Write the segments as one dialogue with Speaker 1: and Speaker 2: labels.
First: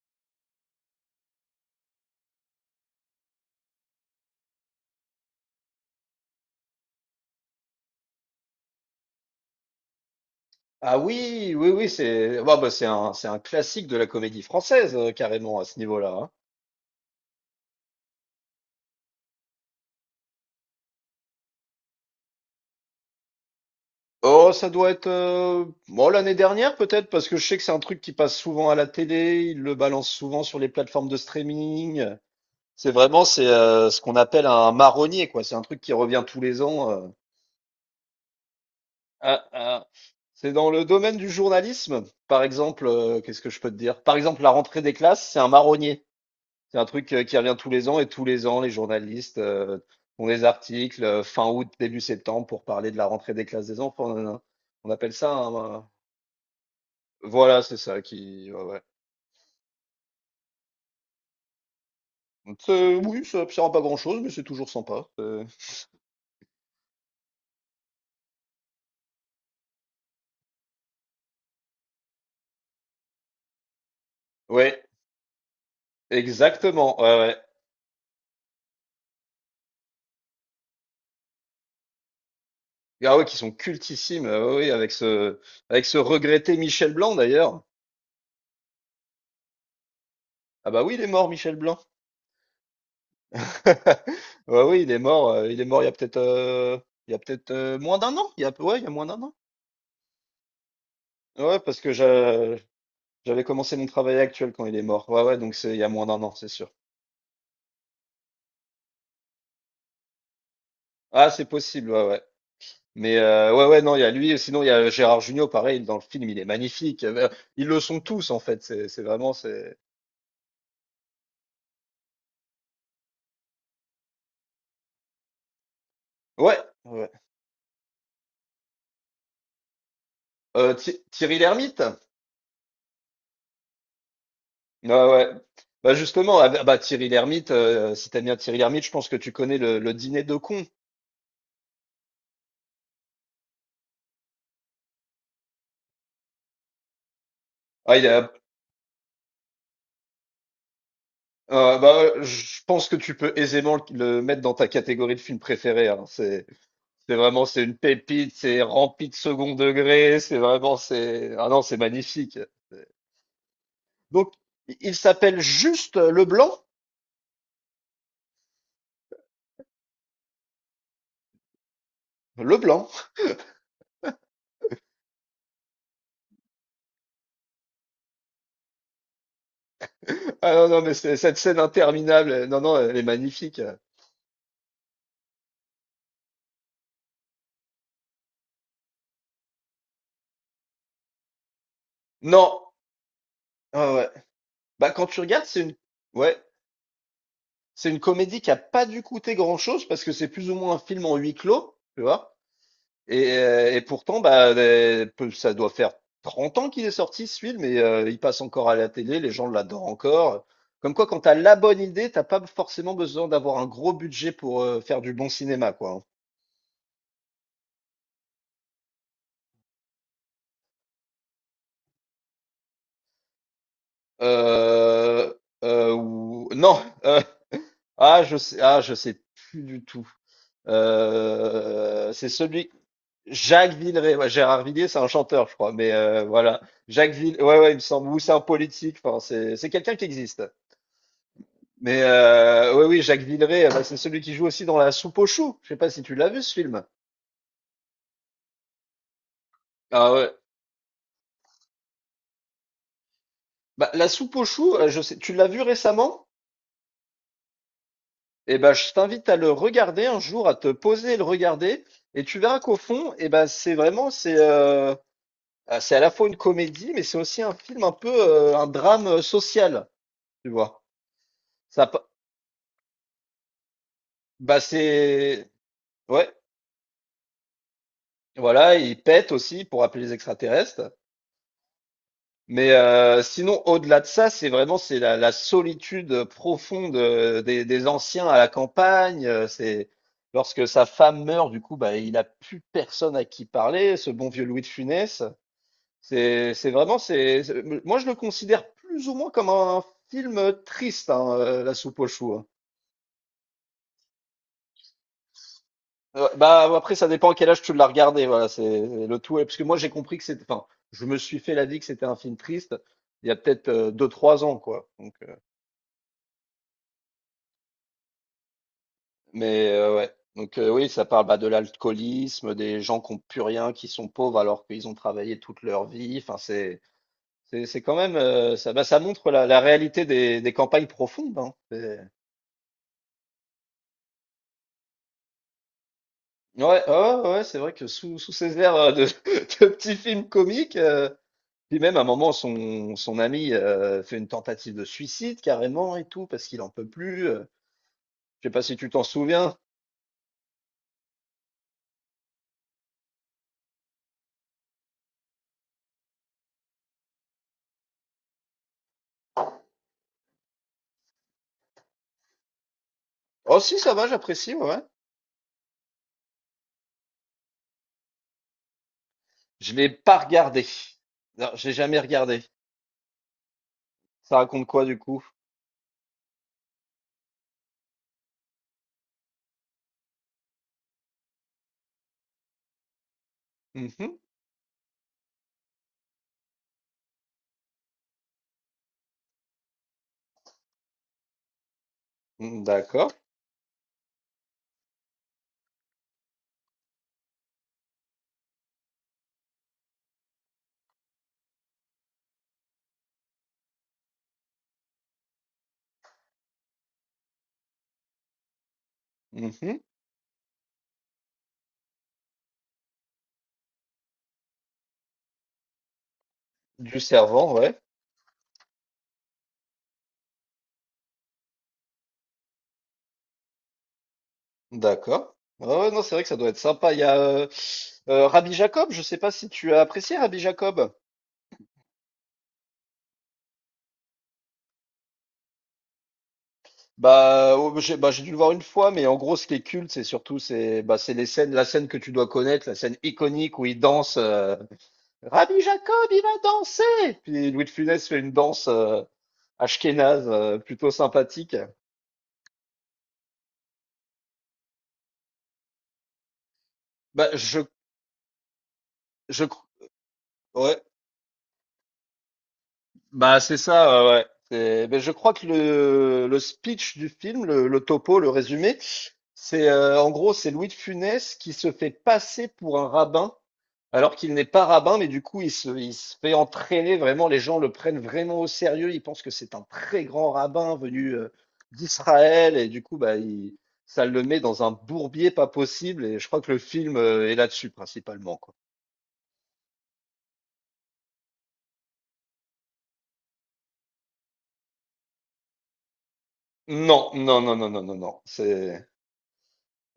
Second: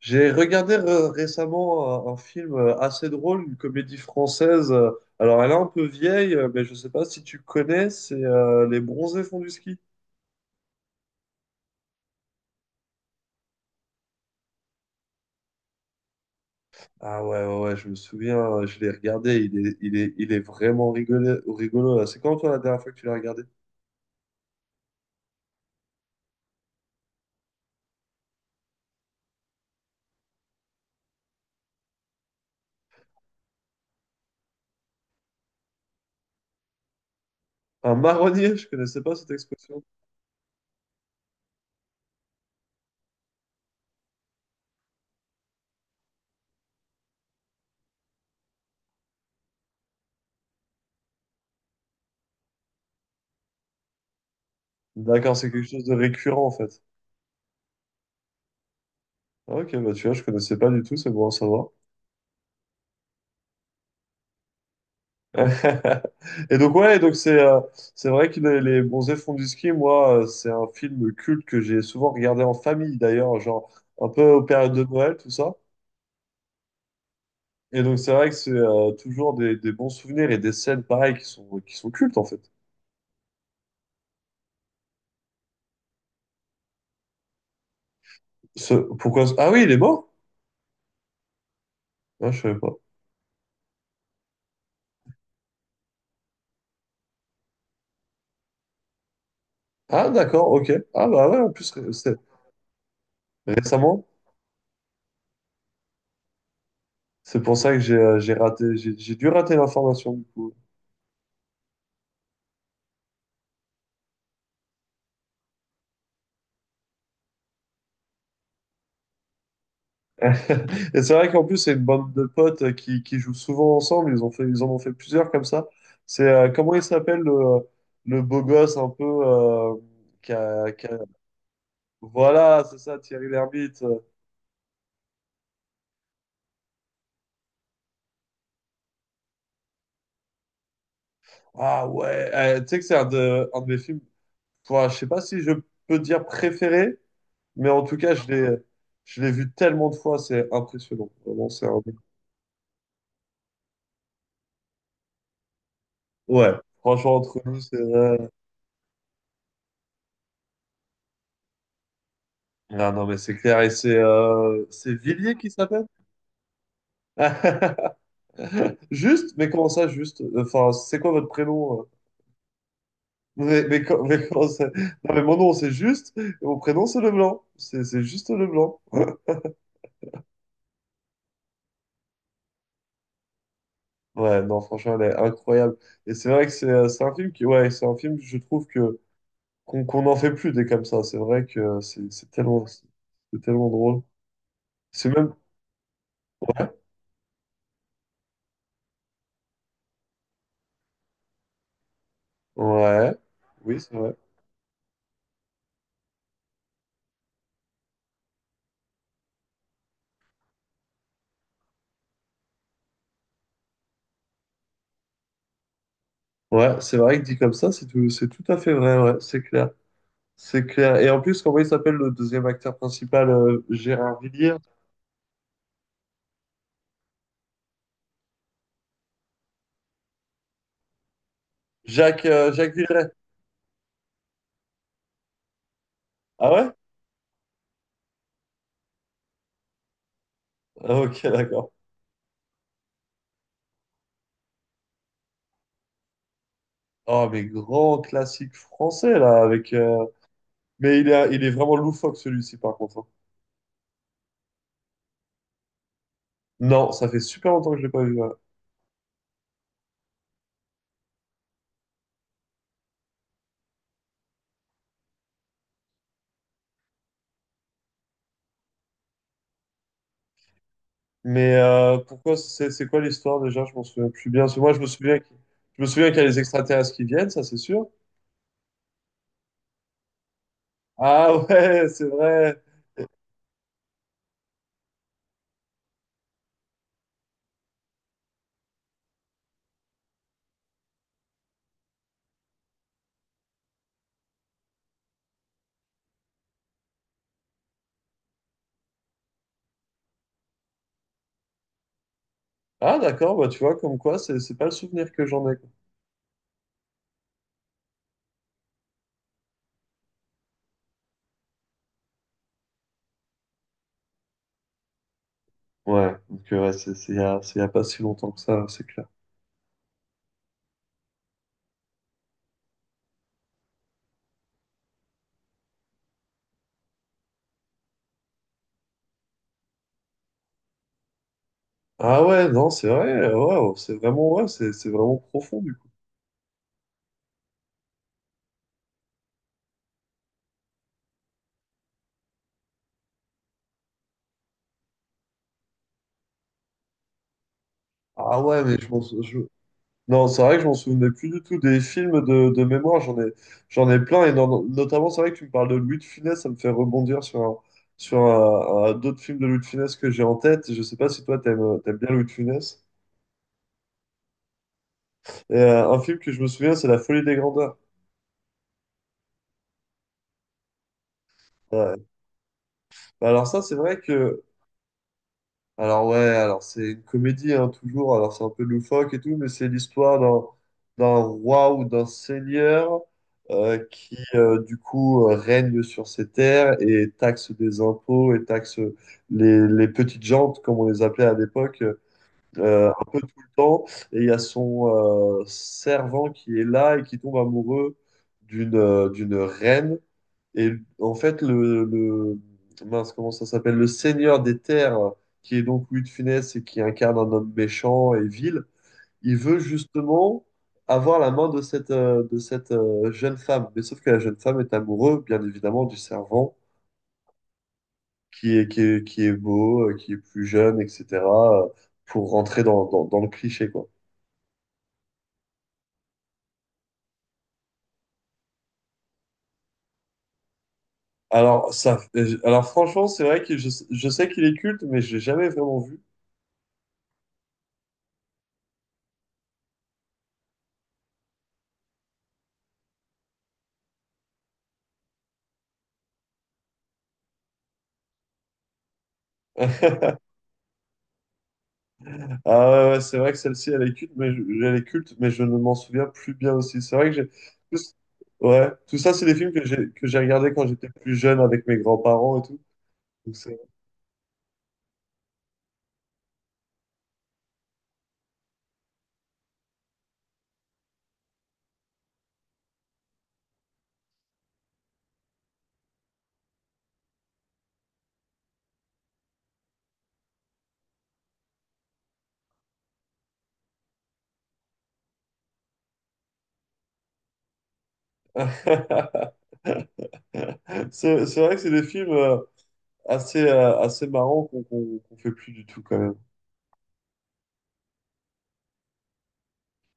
Speaker 1: J'ai regardé récemment un film assez drôle, une comédie française. Alors, elle est un peu vieille, mais je ne sais pas si tu connais, c'est Les Bronzés font du ski.
Speaker 2: Ah, oui, oui, oui, c'est bah, bah, c'est un classique de la comédie française, carrément, à ce niveau-là, hein.
Speaker 1: Ah ouais, ouais, ouais, je me souviens, je l'ai regardé, il est vraiment rigolo. Là. C'est quand toi la dernière fois que tu l'as regardé?
Speaker 2: Oh, ça doit être bon, l'année dernière peut-être, parce que je sais que c'est un truc qui passe souvent à la télé, ils le balancent souvent sur les plateformes de streaming. C'est vraiment c'est ce qu'on appelle un marronnier, quoi. C'est un truc qui revient tous les ans.
Speaker 1: Un marronnier, je connaissais pas cette
Speaker 2: Ah,
Speaker 1: expression.
Speaker 2: ah. C'est dans le domaine du journalisme, par exemple, qu'est-ce que je peux te dire? Par exemple, la rentrée des classes, c'est un marronnier. C'est un truc qui revient tous les ans, et tous les ans, les journalistes font des articles fin août, début septembre pour parler de la rentrée des classes des enfants. Nanana. On appelle ça
Speaker 1: D'accord, c'est quelque
Speaker 2: un...
Speaker 1: chose de récurrent en fait.
Speaker 2: Voilà, c'est ça qui. Ouais, ouais.
Speaker 1: Ah, ok, bah tu vois, je connaissais pas du tout, c'est bon à savoir.
Speaker 2: C'est... oui, ça ne sert à pas grand-chose, mais c'est toujours sympa.
Speaker 1: Et donc, ouais, donc c'est vrai que les Bronzés font du ski. Moi, c'est un film culte que j'ai souvent regardé en famille, d'ailleurs, genre un peu aux périodes
Speaker 2: Ouais,
Speaker 1: de Noël, tout ça.
Speaker 2: exactement. Ouais, ouais.
Speaker 1: Et donc, c'est vrai que c'est toujours des bons souvenirs et des scènes pareilles qui sont cultes, en fait.
Speaker 2: Ah ouais, qui sont cultissimes. Ouais, ouais, avec ce regretté Michel Blanc d'ailleurs.
Speaker 1: Pourquoi... Ah oui, il est mort?
Speaker 2: Ah bah oui, il est mort, Michel Blanc.
Speaker 1: Ah, je savais pas.
Speaker 2: Ouais, oui, il est mort. Il est mort il y a peut-être, il y a peut-être moins d'un an. Il y a, ouais, il y a moins d'un an.
Speaker 1: Ah, d'accord, ok. Ah, bah ouais, en
Speaker 2: Ouais,
Speaker 1: plus,
Speaker 2: j'avais commencé mon
Speaker 1: récemment,
Speaker 2: travail actuel quand il est mort. Ouais, ouais, donc c'est il y a moins d'un an, c'est sûr.
Speaker 1: c'est pour ça que j'ai raté, j'ai dû rater l'information, du coup.
Speaker 2: Ah, c'est possible, ouais, ouais. Mais ouais, ouais, non, il y a lui, et sinon il y a Gérard Jugnot, pareil, dans le film, il est magnifique. Ils le sont tous, en fait, c'est vraiment, c'est...
Speaker 1: Et c'est vrai qu'en plus, c'est une bande de potes qui jouent souvent ensemble. Ils ont fait, ils en ont fait plusieurs comme ça. C'est
Speaker 2: Ouais,
Speaker 1: comment il
Speaker 2: ouais.
Speaker 1: s'appelle le beau gosse un peu qui a- qui a-
Speaker 2: Thierry Lhermitte?
Speaker 1: Voilà, c'est ça, Thierry Lhermitte.
Speaker 2: Ouais, ouais. Bah justement, ah, bah Thierry Lhermitte, si t'aimes bien Thierry Lhermitte, je pense que tu connais le dîner de cons.
Speaker 1: Ah ouais, tu sais que c'est un de mes films. Enfin, je sais pas si je peux dire préféré, mais en tout
Speaker 2: Ah, il
Speaker 1: cas,
Speaker 2: a,
Speaker 1: je l'ai vu tellement de fois, c'est impressionnant. Vraiment, c'est un...
Speaker 2: bah, je pense que tu peux aisément le mettre dans ta catégorie de film préféré, hein, c'est...
Speaker 1: Ouais, franchement,
Speaker 2: C'est
Speaker 1: entre
Speaker 2: vraiment,
Speaker 1: nous,
Speaker 2: c'est
Speaker 1: c'est...
Speaker 2: une
Speaker 1: euh,
Speaker 2: pépite, c'est rempli de second degré, c'est vraiment, c'est, ah non, c'est magnifique.
Speaker 1: Non, non, mais c'est clair. Et
Speaker 2: Donc,
Speaker 1: c'est
Speaker 2: il
Speaker 1: Villiers
Speaker 2: s'appelle
Speaker 1: qui s'appelle?
Speaker 2: juste Leblanc?
Speaker 1: Juste, mais comment ça, juste? Enfin, c'est quoi votre prénom?
Speaker 2: Leblanc.
Speaker 1: Mais, mais comment ça? Non, mais mon nom, c'est juste, et mon prénom, c'est Leblanc. C'est juste Leblanc.
Speaker 2: Ah non, non, mais c'est- cette scène interminable, non, non, elle est magnifique.
Speaker 1: Ouais, non, franchement, elle est incroyable. Et c'est vrai que c'est un film qui, ouais, c'est un film, je trouve que qu'on n'en fait plus des comme ça. C'est vrai que c'est
Speaker 2: Non,
Speaker 1: tellement, c'est tellement
Speaker 2: ah
Speaker 1: drôle.
Speaker 2: ouais. Bah, quand
Speaker 1: C'est
Speaker 2: tu
Speaker 1: même,
Speaker 2: regardes, c'est une, ouais, c'est une comédie qui a pas dû coûter grand-chose parce que c'est plus ou moins un film en huis clos, tu vois.
Speaker 1: ouais, oui,
Speaker 2: Et
Speaker 1: c'est vrai.
Speaker 2: pourtant, bah, ça doit faire 30 ans qu'il est sorti, ce film, et il passe encore à la télé, les gens l'adorent encore. Comme quoi, quand t'as la bonne idée, t'as pas forcément besoin d'avoir un gros budget pour faire du bon cinéma, quoi, hein.
Speaker 1: Ouais, c'est vrai que dit comme ça, c'est tout à fait vrai, ouais, c'est clair. C'est clair. Et en plus, comment il s'appelle le deuxième acteur principal, Gérard Villiers?
Speaker 2: Euh, ou... Non, ah, je sais plus du tout.
Speaker 1: Jacques,
Speaker 2: C'est celui...
Speaker 1: Jacques Villeret.
Speaker 2: Jacques Villeray, ouais, Gérard Villiers, c'est un chanteur, je crois, mais
Speaker 1: Ah
Speaker 2: voilà.
Speaker 1: ouais?
Speaker 2: Jacques Villeray, ouais, ouais, il me semble, ou c'est un politique, enfin, c'est quelqu'un qui existe.
Speaker 1: Ah, ok, d'accord.
Speaker 2: Mais oui, oui, Jacques Villeray, bah, c'est celui qui joue aussi dans La Soupe aux choux. Je sais pas si tu l'as vu, ce film.
Speaker 1: Oh, mais grand classique français, là, avec...
Speaker 2: Ah ouais.
Speaker 1: Mais il est vraiment loufoque, celui-ci, par contre. Hein.
Speaker 2: Bah, La Soupe aux choux, je sais, tu l'as vu récemment?
Speaker 1: Non, ça fait super longtemps que je l'ai pas vu. Ouais.
Speaker 2: Eh ben, je t'invite à le regarder un jour, à te poser et le regarder, et tu verras qu'au fond, eh ben, c'est vraiment, c'est, ah, c'est à la fois une comédie, mais c'est aussi un film un peu, un drame social, tu vois.
Speaker 1: Mais
Speaker 2: Ça, pa-
Speaker 1: pourquoi... C'est quoi l'histoire, déjà? Je m'en souviens plus bien. Parce que
Speaker 2: bah,
Speaker 1: moi,
Speaker 2: c'est,
Speaker 1: je me souviens qu'il y a
Speaker 2: ouais,
Speaker 1: les extraterrestres qui viennent, ça, c'est sûr.
Speaker 2: voilà, il pète aussi pour appeler les extraterrestres.
Speaker 1: Ah ouais, c'est vrai.
Speaker 2: Mais sinon, au-delà de ça, c'est vraiment c'est la, la solitude profonde des anciens à la campagne. C'est lorsque sa femme meurt, du coup, bah, il a plus personne à qui parler. Ce bon vieux Louis de Funès. C'est vraiment c'est moi, je le considère plus ou moins comme un film triste, hein, La Soupe aux choux, hein.
Speaker 1: Ah, d'accord, bah tu vois, comme quoi, c'est pas le souvenir que j'en ai. Quoi.
Speaker 2: Bah, après ça dépend à quel âge tu l'as regardé. Voilà, c'est le tout. Ouais, parce que moi j'ai compris que c'était, enfin, je me suis fait la vie que c'était un film triste il y a peut-être deux trois ans, quoi.
Speaker 1: Ouais, donc ouais, c'est il y a pas si longtemps que ça, c'est clair.
Speaker 2: Mais ouais, donc oui, ça parle bah, de l'alcoolisme, des gens qui n'ont plus rien, qui sont pauvres alors qu'ils ont travaillé toute leur vie. Enfin, c'est quand même ça bah, ça montre la, la réalité des campagnes profondes, hein. C'est-
Speaker 1: Ah ouais, non, c'est vrai, ouais, oh, c'est vraiment, ouais, c'est vraiment profond, du coup.
Speaker 2: ouais, ouais, ouais, ouais, c'est vrai que sous ces airs de, de petits films comiques, puis même à un moment son ami fait une tentative de suicide carrément et tout parce qu'il en peut plus.
Speaker 1: Ah
Speaker 2: Je sais pas
Speaker 1: ouais, mais
Speaker 2: si
Speaker 1: je
Speaker 2: tu
Speaker 1: m'en
Speaker 2: t'en
Speaker 1: sou- je-
Speaker 2: souviens.
Speaker 1: Non, c'est vrai que je m'en souvenais plus du tout des films de mémoire, j'en ai plein, et notamment, c'est vrai que tu me parles de Louis de Funès, ça me fait rebondir sur d'autres films de Louis de Funès que j'ai en tête, je sais pas si toi t'aimes bien Louis de Funès.
Speaker 2: Oh si, ça va, j'apprécie, ouais, ouais.
Speaker 1: Et, un film que je me souviens, c'est La Folie des Grandeurs.
Speaker 2: Je l'ai pas regardé. Non, j'ai jamais
Speaker 1: Ouais.
Speaker 2: regardé.
Speaker 1: Bah alors ça, c'est vrai
Speaker 2: Ça
Speaker 1: que
Speaker 2: raconte quoi, du coup?
Speaker 1: alors ouais, alors c'est une comédie hein, toujours, alors c'est un peu loufoque et tout, mais c'est l'histoire d'un roi ou d'un seigneur euh, qui
Speaker 2: Mhm.
Speaker 1: euh, du coup euh, règne sur ses terres et taxe des impôts et taxe les petites gens, comme on les appelait à l'époque,
Speaker 2: Mm,
Speaker 1: un
Speaker 2: d'accord.
Speaker 1: peu tout le temps. Et il y a son servant qui est là et qui tombe amoureux d'une reine. Et en fait, mince, comment ça s'appelle? Le Seigneur des Terres, qui est donc Louis de Funès et qui incarne un homme méchant et vil, il veut
Speaker 2: Mhm.
Speaker 1: justement avoir la main de cette, jeune femme. Mais sauf que la jeune femme est amoureuse, bien évidemment, du servant
Speaker 2: Du servant, ouais.
Speaker 1: qui est beau, qui est plus jeune, etc., euh, pour rentrer dans le cliché, quoi.
Speaker 2: D'accord. Ah ouais, non, c'est vrai que ça doit être sympa. Il y a Rabbi Jacob, je sais pas si tu as apprécié Rabbi Jacob.
Speaker 1: Alors, ça, alors franchement, c'est vrai que je sais qu'il est culte, mais je l'ai jamais vraiment vu.
Speaker 2: Bah, oh, bah, j'ai dû le voir une fois, mais en gros, ce qui est culte, c'est surtout c'est bah, c'est les scènes, la scène que tu dois connaître, la scène iconique où il danse. Rabbi Jacob, il va danser! Puis Louis de Funès fait une danse ashkénaze plutôt sympathique.
Speaker 1: Ah ouais, ouais, c'est vrai que celle-ci, elle est culte, mais je ne m'en souviens plus bien aussi. C'est vrai que j'ai...
Speaker 2: Bah, je,
Speaker 1: tout c- Ouais, tout ça, c'est des
Speaker 2: je,
Speaker 1: films
Speaker 2: cr-
Speaker 1: que j'ai regardés quand
Speaker 2: ouais.
Speaker 1: j'étais plus jeune avec mes grands-parents et tout. Donc,
Speaker 2: Bah, c'est
Speaker 1: c'est
Speaker 2: ça, ouais, ouais. C'est- ben, je crois que le speech du film, le topo, le résumé, c'est en gros, c'est Louis de Funès qui se fait passer pour un rabbin, alors qu'il n'est pas rabbin, mais du coup, il se fait entraîner vraiment, les gens le prennent vraiment au sérieux, ils pensent que c'est un très grand rabbin venu d'Israël, et du coup, bah, il- ça le met dans un bourbier pas possible, et je crois que le film est là-dessus principalement, quoi.
Speaker 1: c'est vrai que c'est des films assez marrants qu'on fait plus du tout quand même.
Speaker 2: Non, non, non, non, non, non, non, c'est...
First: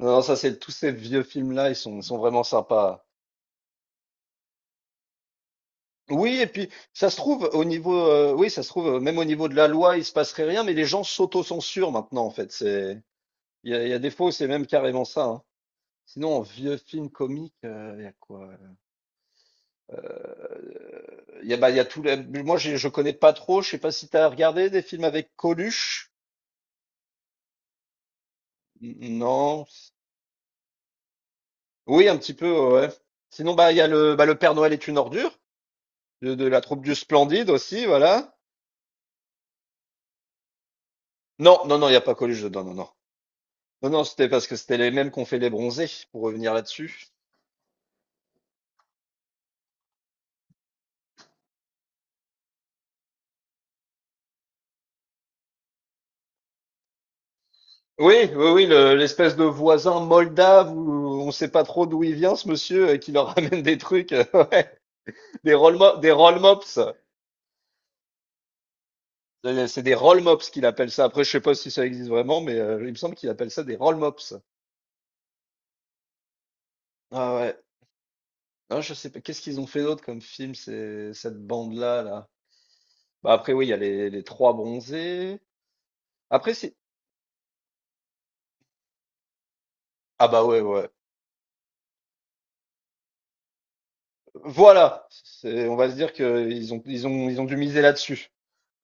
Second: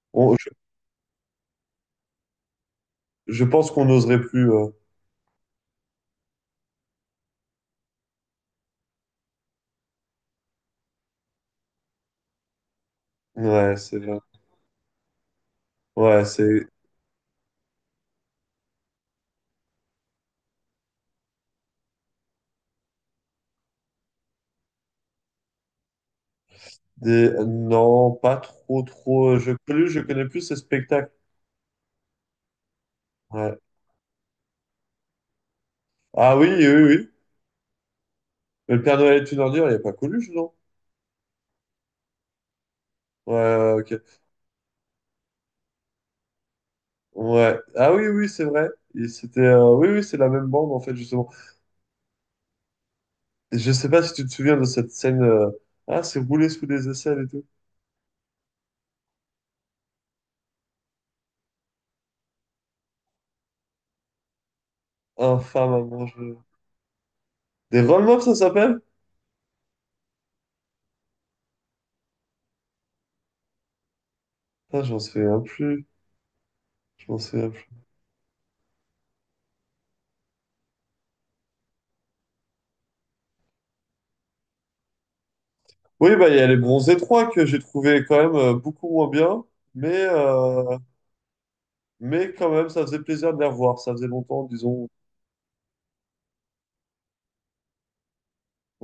Speaker 2: Non, ça
Speaker 1: On- je,
Speaker 2: c'est tous ces vieux films-là, ils sont vraiment sympas.
Speaker 1: je pense qu'on n'oserait plus. Euh.
Speaker 2: Oui, et puis ça se trouve au niveau, oui, ça se trouve même au niveau de la loi, il se passerait rien, mais les gens s'autocensurent maintenant en fait. C'est,
Speaker 1: Ouais,
Speaker 2: il y
Speaker 1: c'est
Speaker 2: a des
Speaker 1: vrai.
Speaker 2: fois où c'est même carrément ça, hein.
Speaker 1: Ouais,
Speaker 2: Sinon, en
Speaker 1: c'est
Speaker 2: vieux film comique, il y a quoi? Il y a, bah, il y a tout. Moi, je connais pas trop. Je sais pas si t'as regardé des films avec Coluche.
Speaker 1: des... Non, pas trop, trop.
Speaker 2: Non.
Speaker 1: Je connais plus ces spectacles.
Speaker 2: Oui, un petit peu, ouais. Sinon,
Speaker 1: Ouais.
Speaker 2: bah, il y a le, bah, le Père Noël est une ordure,
Speaker 1: Ah
Speaker 2: de
Speaker 1: oui,
Speaker 2: la
Speaker 1: oui,
Speaker 2: troupe du
Speaker 1: oui.
Speaker 2: Splendide aussi, voilà.
Speaker 1: Mais le Père Noël est une ordure, il n'y a pas Coluche, non?
Speaker 2: Non, non, non, il y a pas Coluche dedans, non, non.
Speaker 1: Ouais,
Speaker 2: Non,
Speaker 1: ok.
Speaker 2: non, c'était parce que c'était les mêmes qu'ont fait les Bronzés, pour revenir là-dessus.
Speaker 1: Ouais. Ah oui, oui, c'est vrai. Il c'était, oui, oui, c'est la même bande, en fait, justement. Et je sais pas si tu te souviens de cette scène. Ah, c'est roulé sous des aisselles et tout.
Speaker 2: Oui, oui, oui, le- l'espèce de voisin moldave où on sait pas trop d'où il vient, ce monsieur, et qui leur ramène des trucs, ouais, des
Speaker 1: Infâme à
Speaker 2: des
Speaker 1: manger.
Speaker 2: roll mops.
Speaker 1: Des roll ça s'appelle?
Speaker 2: C'est des roll mops qu'il appelle ça. Après, je sais pas si ça existe vraiment, mais il me semble qu'il appelle ça des roll mops.
Speaker 1: Ah, j'en souviens plus. Je m'en
Speaker 2: Ah
Speaker 1: souviens
Speaker 2: ouais.
Speaker 1: plus.
Speaker 2: Ah, je sais pas. Qu'est-ce qu'ils ont fait d'autre comme film, c'est cette bande-là, là. Bah après, oui, il y a les trois Bronzés.
Speaker 1: Oui, bah, il y a
Speaker 2: Après,
Speaker 1: les
Speaker 2: si.
Speaker 1: Bronzés 3 que j'ai trouvé quand même beaucoup moins bien. Mais,
Speaker 2: Ah bah ouais,
Speaker 1: euh,
Speaker 2: ouais.
Speaker 1: mais quand même, ça faisait plaisir de les revoir. Ça faisait longtemps, disons.
Speaker 2: Voilà, c'est, on va se dire qu'ils ont, ils ont, ils ont dû miser là-dessus,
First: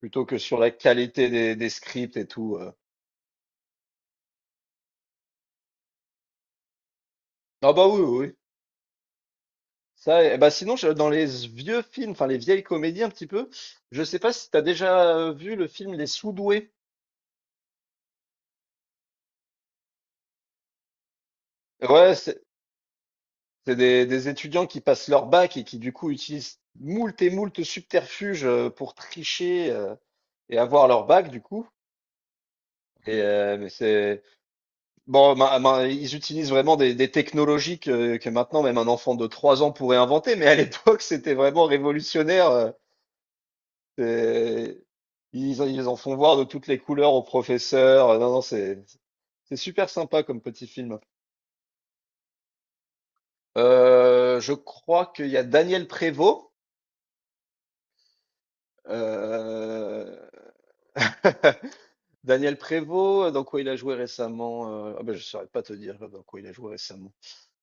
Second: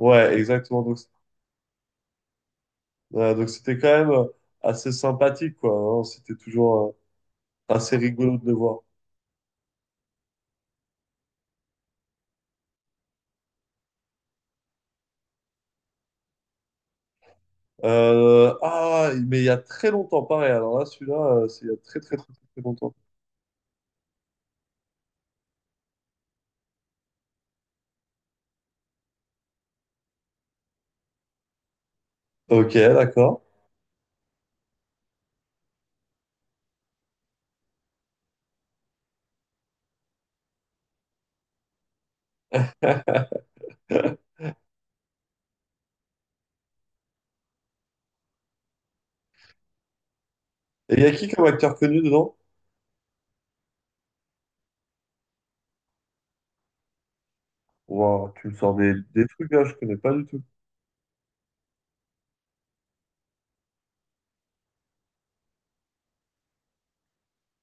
Speaker 2: plutôt que sur la
Speaker 1: exactement. Donc,
Speaker 2: qualité des scripts et tout.
Speaker 1: ouais, donc c'était quand même assez sympathique, quoi. Hein. C'était toujours.
Speaker 2: Ah
Speaker 1: Ah,
Speaker 2: bah
Speaker 1: c'est
Speaker 2: oui, oui, oui.
Speaker 1: rigolo de le voir.
Speaker 2: Ça, et bah sinon, je- dans les vieux films, enfin les vieilles comédies un petit peu, je sais pas si t'as déjà vu le film Les Sous-doués.
Speaker 1: Ah, mais il y a très longtemps, pareil. Alors là, celui-là, c'est il y a très,
Speaker 2: Ouais,
Speaker 1: très, très, très, très longtemps.
Speaker 2: c'est des étudiants qui passent leur bac et qui du coup utilisent moult et moult subterfuges pour tricher et avoir leur bac, du coup.
Speaker 1: Ok,
Speaker 2: Et
Speaker 1: d'accord.
Speaker 2: mais c'est... Bon, ils utilisent vraiment des technologies que maintenant même un enfant de 3 ans pourrait inventer, mais à l'époque c'était vraiment révolutionnaire. C'est- Ils, en- ils en font voir de toutes les couleurs aux professeurs. Non, non, c'est super sympa comme petit
Speaker 1: Et
Speaker 2: film.
Speaker 1: il y a qui comme acteur connu dedans?
Speaker 2: Je crois qu'il y a Daniel Prévost.
Speaker 1: Wow, tu me sors des trucs là, je connais pas
Speaker 2: euh,
Speaker 1: du tout.
Speaker 2: Daniel Prévost, dans quoi il a joué récemment? Ah ben, je saurais pas te dire dans quoi il a joué récemment.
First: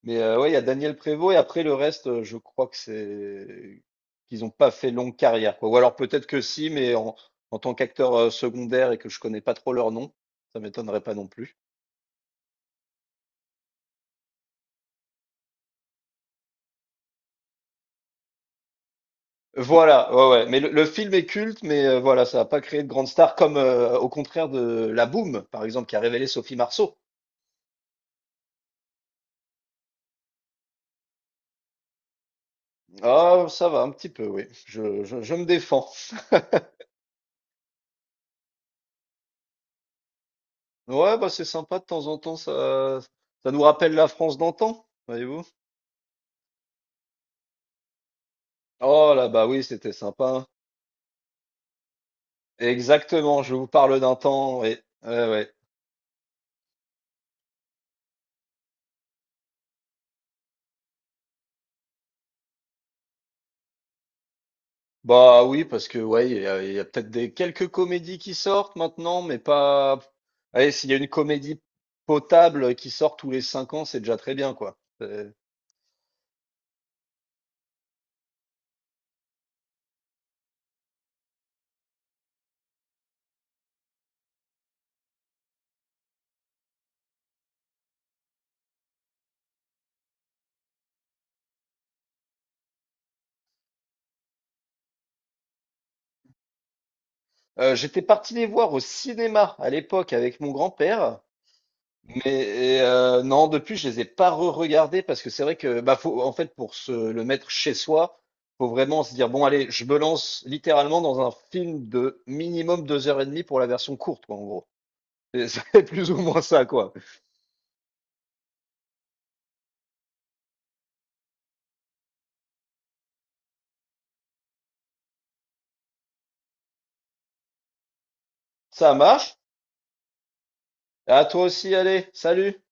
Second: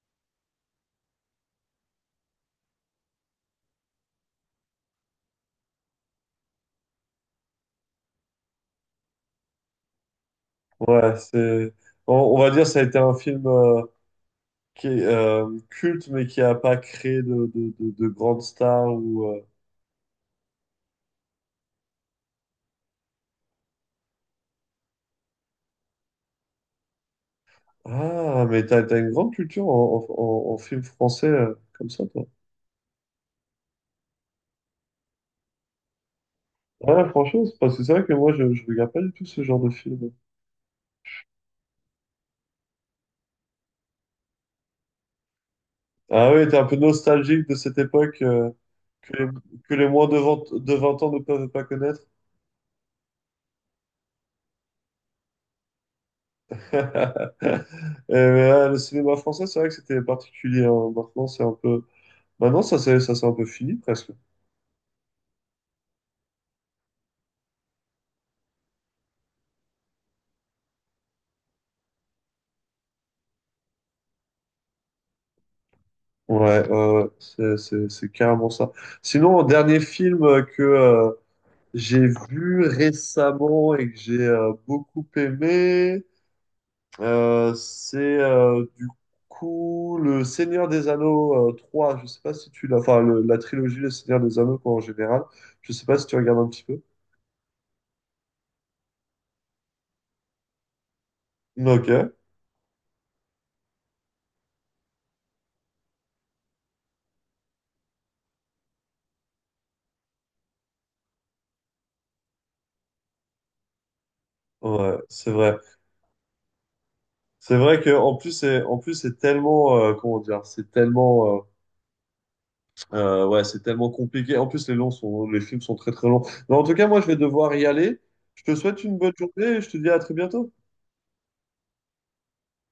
Speaker 2: Mais ouais, il y a Daniel Prévost et après le reste, je crois que c'est qu'ils n'ont pas fait longue carrière, quoi. Ou alors peut-être que si, mais en, en tant qu'acteur secondaire, et que je connais pas trop leur nom, ça m'étonnerait pas
Speaker 1: Ouais,
Speaker 2: non plus.
Speaker 1: c'est. On va dire, ça a été un film qui est culte, mais qui a pas créé de grandes stars ou. Euh.
Speaker 2: Voilà, ouais, ouais. Mais le film est culte, mais voilà, ça n'a pas créé de grande star, comme au contraire de La Boum, par exemple, qui a révélé Sophie Marceau.
Speaker 1: Ah, mais t'as une grande culture en film français comme ça, toi.
Speaker 2: Ah, ça va un petit peu, oui. Je me défends.
Speaker 1: Ouais, franchement, c'est parce que c'est vrai que moi, je regarde pas du tout ce genre de film.
Speaker 2: Ouais, bah c'est sympa de temps en temps, ça nous rappelle la France d'antan, voyez-vous.
Speaker 1: Ah oui, t'es un peu nostalgique de cette époque que
Speaker 2: Oh là,
Speaker 1: les,
Speaker 2: bah oui,
Speaker 1: que les
Speaker 2: c'était
Speaker 1: moins de
Speaker 2: sympa.
Speaker 1: 20 ans ne peuvent pas connaître.
Speaker 2: Exactement, je vous parle d'un temps, ouais. Ouais, ouais.
Speaker 1: Et, mais, ah, le cinéma français, c'est vrai que c'était particulier. Hein. Maintenant, c'est un peu... Maintenant, ça c'est un peu fini presque.
Speaker 2: Bah oui, parce que ouais, il y a peut-être des quelques comédies qui sortent maintenant, mais pas. Allez, s'il y a une comédie potable qui sort tous les 5 ans, c'est déjà très bien, quoi.
Speaker 1: Ouais, c'est carrément ça. Sinon, dernier film que j'ai vu récemment et que j'ai beaucoup aimé, c'est du coup le Seigneur des Anneaux 3. Je sais pas si tu l'as. Enfin, la trilogie Le Seigneur des Anneaux quoi, en général. Je sais pas si tu regardes un petit peu.
Speaker 2: J'étais parti les voir au cinéma à l'époque avec mon grand-père.
Speaker 1: Ok.
Speaker 2: Mais non, depuis, je les ai pas re-regardés parce que c'est vrai que, bah, faut, en fait, pour se le mettre chez soi, faut vraiment se dire, bon, allez, je me lance littéralement dans un film de minimum 2 h 30 pour la version courte, quoi, en gros.
Speaker 1: Ouais, c'est
Speaker 2: C'est
Speaker 1: vrai.
Speaker 2: c'est plus ou moins ça, quoi.
Speaker 1: C'est vrai que en plus c'est tellement ouais, c'est tellement compliqué. En plus les films sont très très longs. Mais en tout cas, moi je vais devoir y aller. Je te souhaite
Speaker 2: Ça
Speaker 1: une bonne
Speaker 2: marche.
Speaker 1: journée et je te dis à très bientôt.
Speaker 2: À toi aussi, allez, salut!